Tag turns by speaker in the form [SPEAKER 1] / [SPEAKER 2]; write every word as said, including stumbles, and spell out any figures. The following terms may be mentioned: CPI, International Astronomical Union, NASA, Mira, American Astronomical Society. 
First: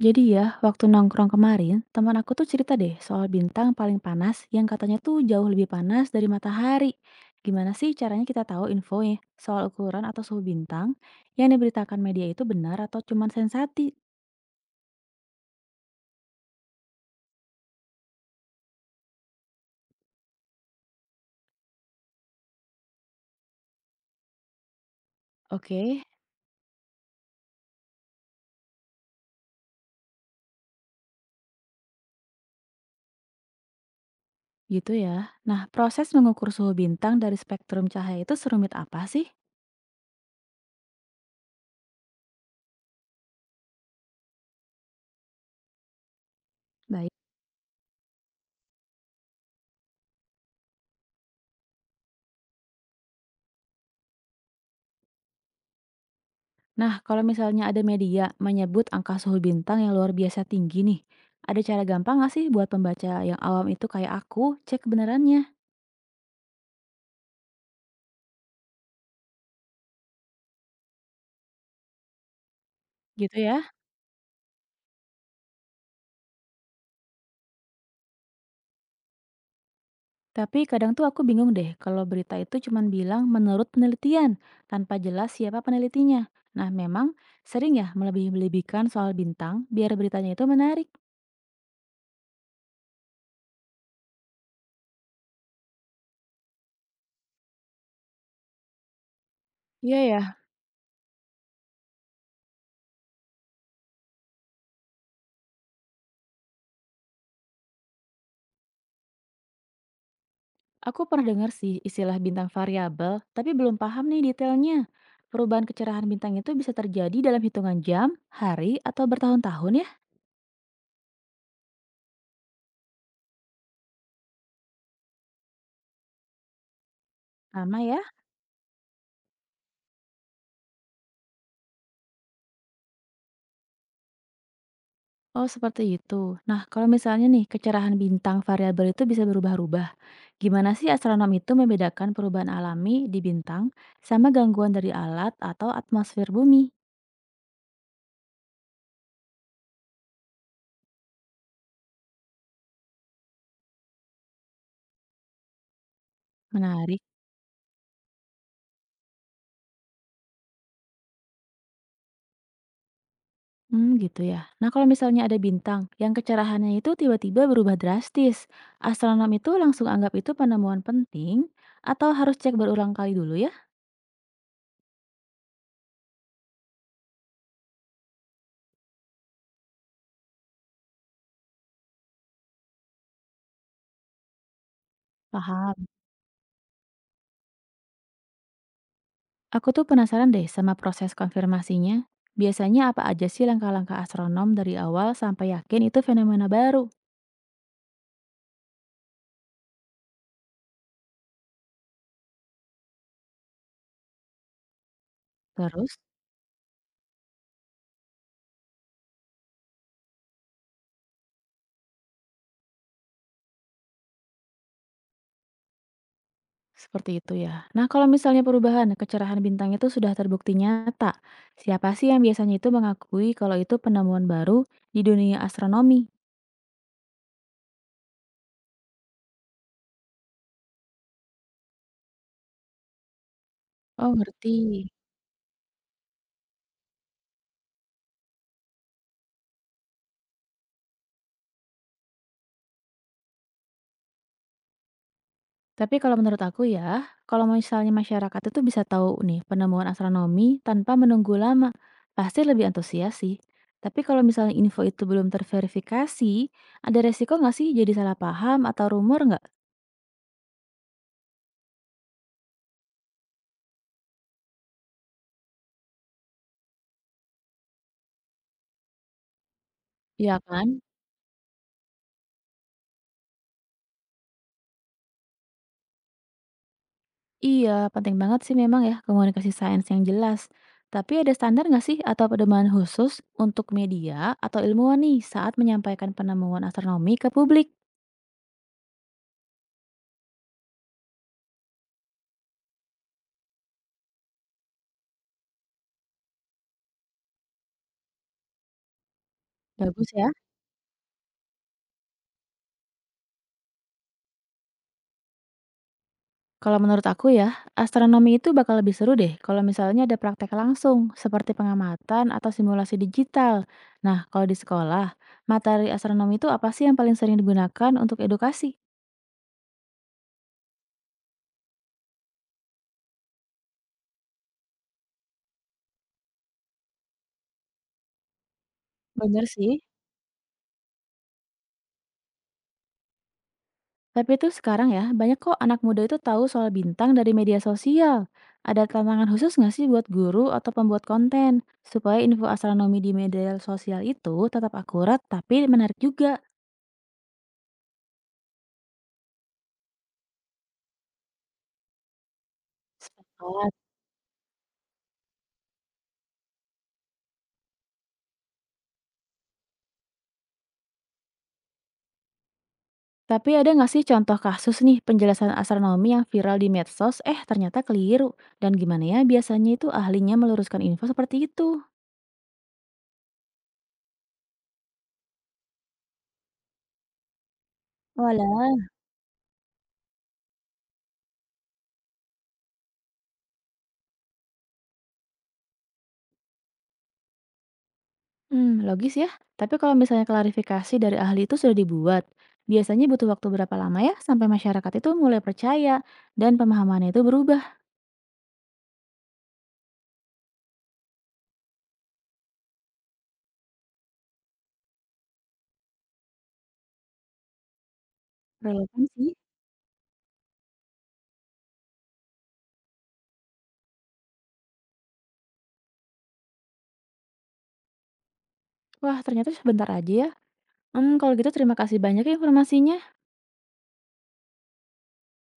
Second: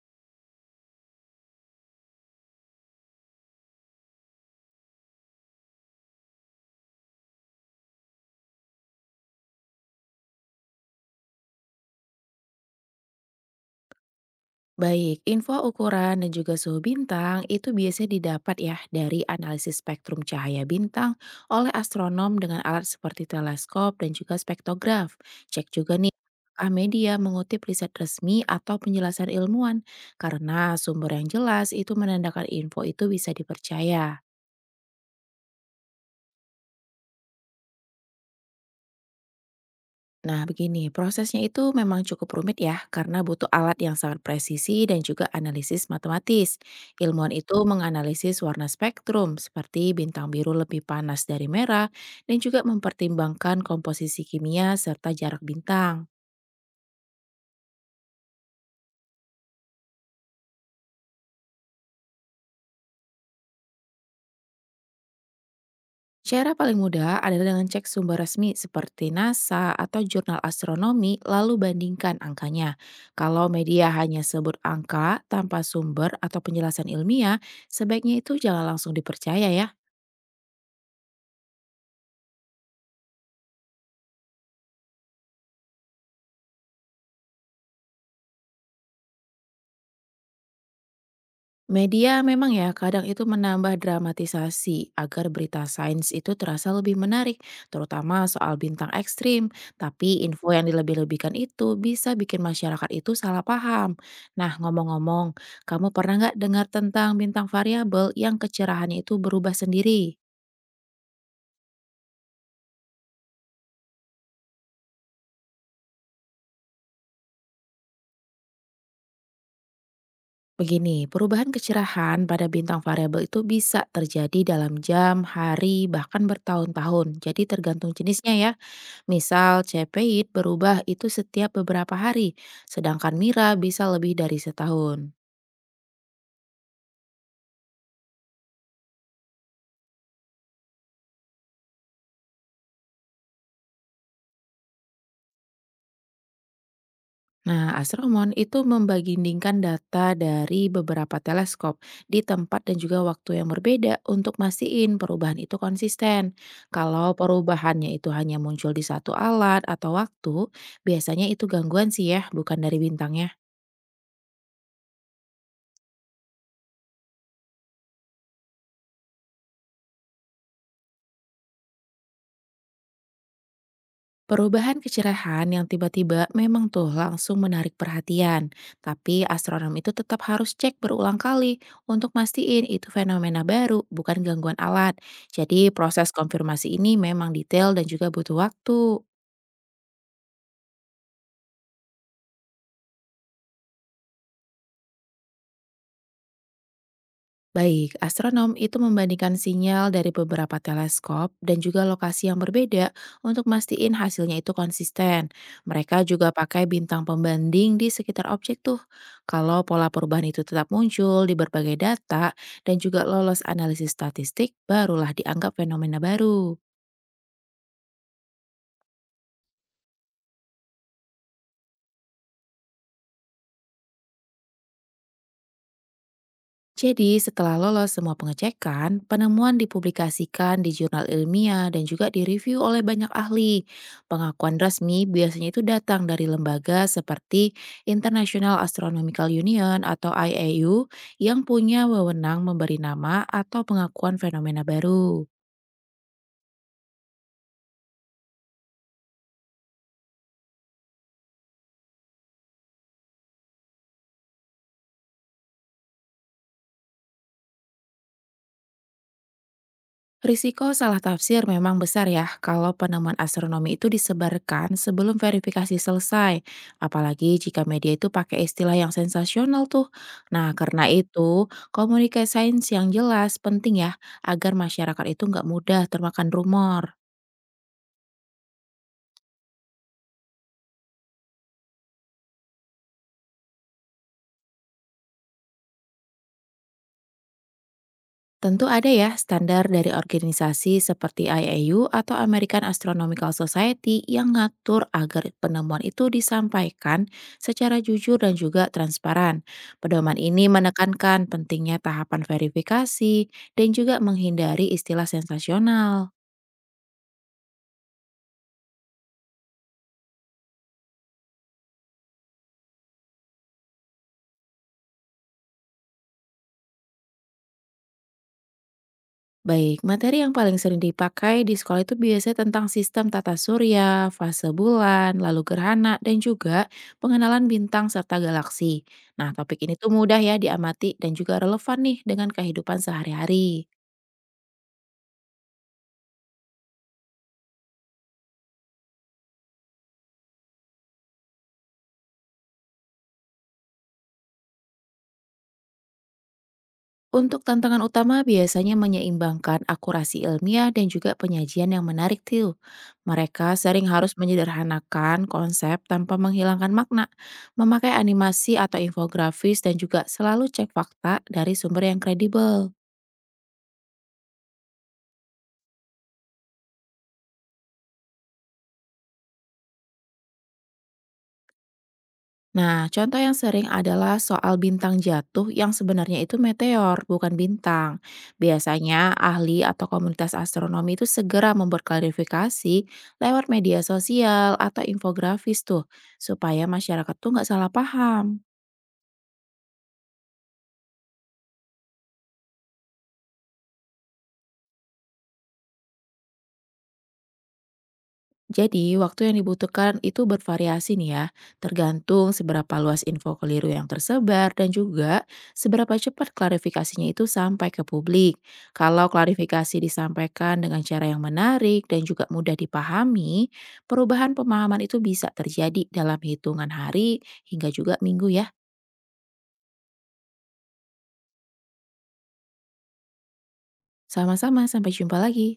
[SPEAKER 1] Jadi ya, waktu nongkrong kemarin, teman aku tuh cerita deh soal bintang paling panas yang katanya tuh jauh lebih panas dari matahari. Gimana sih caranya kita tahu info ya soal ukuran atau suhu bintang yang diberitakan media itu benar atau cuma sensasi?
[SPEAKER 2] Baik, info ukuran dan juga suhu bintang itu biasanya didapat ya dari analisis spektrum cahaya bintang oleh astronom dengan alat seperti teleskop dan juga spektograf. Cek juga
[SPEAKER 1] Oke,
[SPEAKER 2] nih apakah media mengutip riset resmi atau penjelasan ilmuwan karena sumber yang jelas itu menandakan info itu bisa dipercaya.
[SPEAKER 1] gitu ya. Nah, proses mengukur suhu bintang dari spektrum cahaya itu serumit apa sih?
[SPEAKER 2] Nah, begini, prosesnya itu memang cukup rumit ya, karena butuh alat yang sangat presisi dan juga analisis matematis.
[SPEAKER 1] Baik.
[SPEAKER 2] Ilmuwan itu menganalisis warna spektrum, seperti bintang biru lebih panas dari merah, dan juga mempertimbangkan komposisi kimia serta jarak bintang.
[SPEAKER 1] Nah, kalau misalnya ada media menyebut angka suhu bintang yang luar biasa tinggi nih, ada cara gampang nggak sih buat pembaca yang awam itu kayak aku cek kebenarannya?
[SPEAKER 2] Cara paling mudah adalah dengan cek sumber resmi seperti NASA atau jurnal astronomi, lalu bandingkan angkanya.
[SPEAKER 1] Gitu
[SPEAKER 2] Kalau
[SPEAKER 1] ya.
[SPEAKER 2] media hanya sebut angka tanpa sumber atau penjelasan ilmiah, sebaiknya itu jangan langsung dipercaya ya.
[SPEAKER 1] Tapi kadang tuh aku bingung deh kalau berita itu cuman bilang menurut penelitian tanpa jelas siapa penelitinya. Nah, memang sering ya melebih-lebihkan soal bintang biar beritanya itu menarik.
[SPEAKER 2] Media memang ya kadang itu menambah dramatisasi agar berita sains itu terasa lebih menarik, terutama soal bintang ekstrim.
[SPEAKER 1] Iya ya.
[SPEAKER 2] Tapi info yang dilebih-lebihkan itu bisa bikin masyarakat itu salah paham. Nah ngomong-ngomong, kamu pernah nggak dengar tentang bintang variabel yang kecerahannya itu berubah sendiri?
[SPEAKER 1] Aku pernah dengar sih istilah bintang variabel, tapi belum paham nih detailnya. Perubahan kecerahan bintang itu bisa terjadi dalam hitungan jam, hari, atau bertahun-tahun ya?
[SPEAKER 2] Begini, perubahan kecerahan pada bintang variabel itu bisa terjadi dalam jam, hari, bahkan bertahun-tahun. Jadi
[SPEAKER 1] Lama
[SPEAKER 2] tergantung
[SPEAKER 1] ya?
[SPEAKER 2] jenisnya ya. Misal, C P I berubah itu setiap beberapa hari, sedangkan Mira bisa lebih dari setahun.
[SPEAKER 1] Oh, seperti itu. Nah, kalau misalnya nih kecerahan bintang variabel itu bisa berubah-ubah. Gimana sih astronom itu membedakan perubahan alami di bintang sama gangguan dari alat atau atmosfer bumi?
[SPEAKER 2] Nah, astronom itu membandingkan data dari beberapa teleskop di tempat dan juga waktu yang berbeda untuk mastiin perubahan itu konsisten.
[SPEAKER 1] Menarik.
[SPEAKER 2] Kalau perubahannya itu hanya muncul di satu alat atau waktu, biasanya itu gangguan sih ya, bukan dari bintangnya.
[SPEAKER 1] Hmm, gitu ya. Nah, kalau misalnya ada bintang yang kecerahannya itu tiba-tiba berubah drastis, astronom itu langsung anggap itu penemuan penting atau harus cek berulang kali dulu ya?
[SPEAKER 2] Perubahan kecerahan yang tiba-tiba memang tuh langsung menarik perhatian, tapi astronom itu tetap harus cek berulang kali untuk mastiin itu fenomena baru, bukan gangguan alat. Jadi
[SPEAKER 1] Paham.
[SPEAKER 2] proses konfirmasi ini memang detail dan juga butuh waktu.
[SPEAKER 1] Aku tuh penasaran deh sama proses konfirmasinya. Biasanya apa aja sih langkah-langkah astronom dari awal sampai yakin itu fenomena baru?
[SPEAKER 2] Baik, astronom itu membandingkan sinyal dari beberapa teleskop dan juga lokasi yang berbeda untuk mastiin hasilnya itu konsisten.
[SPEAKER 1] Terus?
[SPEAKER 2] Mereka juga pakai bintang pembanding di sekitar objek tuh. Kalau pola perubahan itu tetap muncul di berbagai data dan juga lolos analisis statistik, barulah dianggap fenomena baru.
[SPEAKER 1] Seperti itu ya. Nah, kalau misalnya perubahan kecerahan bintang itu sudah terbukti nyata, siapa sih yang biasanya itu mengakui kalau itu penemuan baru di dunia astronomi?
[SPEAKER 2] Jadi, setelah lolos semua pengecekan, penemuan dipublikasikan di jurnal ilmiah dan juga direview oleh banyak ahli.
[SPEAKER 1] Oh, ngerti.
[SPEAKER 2] Pengakuan resmi biasanya itu datang dari lembaga seperti International Astronomical Union atau I A U yang punya wewenang memberi nama atau pengakuan fenomena baru.
[SPEAKER 1] Tapi kalau menurut aku ya, kalau misalnya masyarakat itu bisa tahu nih penemuan astronomi tanpa menunggu lama, pasti lebih antusias sih. Tapi kalau misalnya info itu belum terverifikasi, ada resiko nggak sih jadi salah paham atau rumor nggak?
[SPEAKER 2] Risiko salah tafsir memang besar ya kalau penemuan astronomi itu disebarkan sebelum verifikasi selesai. Apalagi jika media itu pakai istilah yang sensasional tuh.
[SPEAKER 1] Iya
[SPEAKER 2] Nah,
[SPEAKER 1] kan?
[SPEAKER 2] karena itu komunikasi sains yang jelas penting ya agar masyarakat itu nggak mudah termakan rumor.
[SPEAKER 1] Iya, penting banget sih memang ya komunikasi sains yang jelas. Tapi ada standar nggak sih atau pedoman khusus untuk media atau ilmuwan nih saat menyampaikan penemuan astronomi ke publik?
[SPEAKER 2] Tentu ada ya standar dari organisasi seperti I A U atau American Astronomical Society yang ngatur agar penemuan itu disampaikan secara jujur dan juga transparan.
[SPEAKER 1] Bagus
[SPEAKER 2] Pedoman
[SPEAKER 1] ya.
[SPEAKER 2] ini menekankan pentingnya tahapan verifikasi dan juga menghindari istilah sensasional.
[SPEAKER 1] Kalau menurut aku ya, astronomi itu bakal lebih seru deh kalau misalnya ada praktek langsung, seperti pengamatan atau simulasi digital. Nah, kalau di sekolah, materi astronomi itu apa sih yang paling sering digunakan untuk edukasi?
[SPEAKER 2] Baik, materi yang paling sering dipakai di sekolah itu biasanya tentang sistem tata surya, fase bulan, lalu gerhana, dan juga pengenalan bintang serta galaksi. Nah,
[SPEAKER 1] Bener
[SPEAKER 2] topik
[SPEAKER 1] sih.
[SPEAKER 2] ini tuh mudah ya diamati dan juga relevan nih dengan kehidupan sehari-hari.
[SPEAKER 1] Tapi itu sekarang ya, banyak kok anak muda itu tahu soal bintang dari media sosial. Ada tantangan khusus nggak sih buat guru atau pembuat konten? Supaya info astronomi di media sosial itu tetap akurat tapi menarik juga.
[SPEAKER 2] Untuk tantangan utama biasanya menyeimbangkan akurasi ilmiah dan juga penyajian yang menarik tuh. Mereka
[SPEAKER 1] Sepakat.
[SPEAKER 2] sering harus menyederhanakan konsep tanpa menghilangkan makna, memakai animasi atau infografis dan juga selalu cek fakta dari sumber yang kredibel.
[SPEAKER 1] Tapi ada nggak sih contoh kasus nih penjelasan astronomi yang viral di medsos, eh ternyata keliru. Dan gimana ya biasanya itu ahlinya meluruskan info seperti itu?
[SPEAKER 2] Nah, contoh yang sering adalah soal bintang jatuh yang sebenarnya itu meteor, bukan bintang.
[SPEAKER 1] Walah.
[SPEAKER 2] Biasanya ahli atau komunitas astronomi itu segera membuat klarifikasi lewat media sosial atau infografis tuh, supaya masyarakat tuh nggak salah paham.
[SPEAKER 1] Hmm, logis ya. Tapi kalau misalnya klarifikasi dari ahli itu sudah dibuat, biasanya butuh waktu berapa lama ya sampai masyarakat itu mulai percaya dan pemahamannya itu berubah?
[SPEAKER 2] Jadi, waktu yang dibutuhkan itu bervariasi nih ya, tergantung seberapa luas info keliru yang tersebar dan juga seberapa cepat klarifikasinya itu sampai ke publik.
[SPEAKER 1] Relevan
[SPEAKER 2] Kalau
[SPEAKER 1] sih.
[SPEAKER 2] klarifikasi disampaikan dengan cara yang menarik dan juga mudah dipahami, perubahan pemahaman itu bisa terjadi dalam hitungan hari hingga juga minggu ya.
[SPEAKER 1] Wah, ternyata sebentar aja ya. Hmm, kalau gitu terima kasih banyak ya informasinya.
[SPEAKER 2] Sama-sama, sampai jumpa lagi.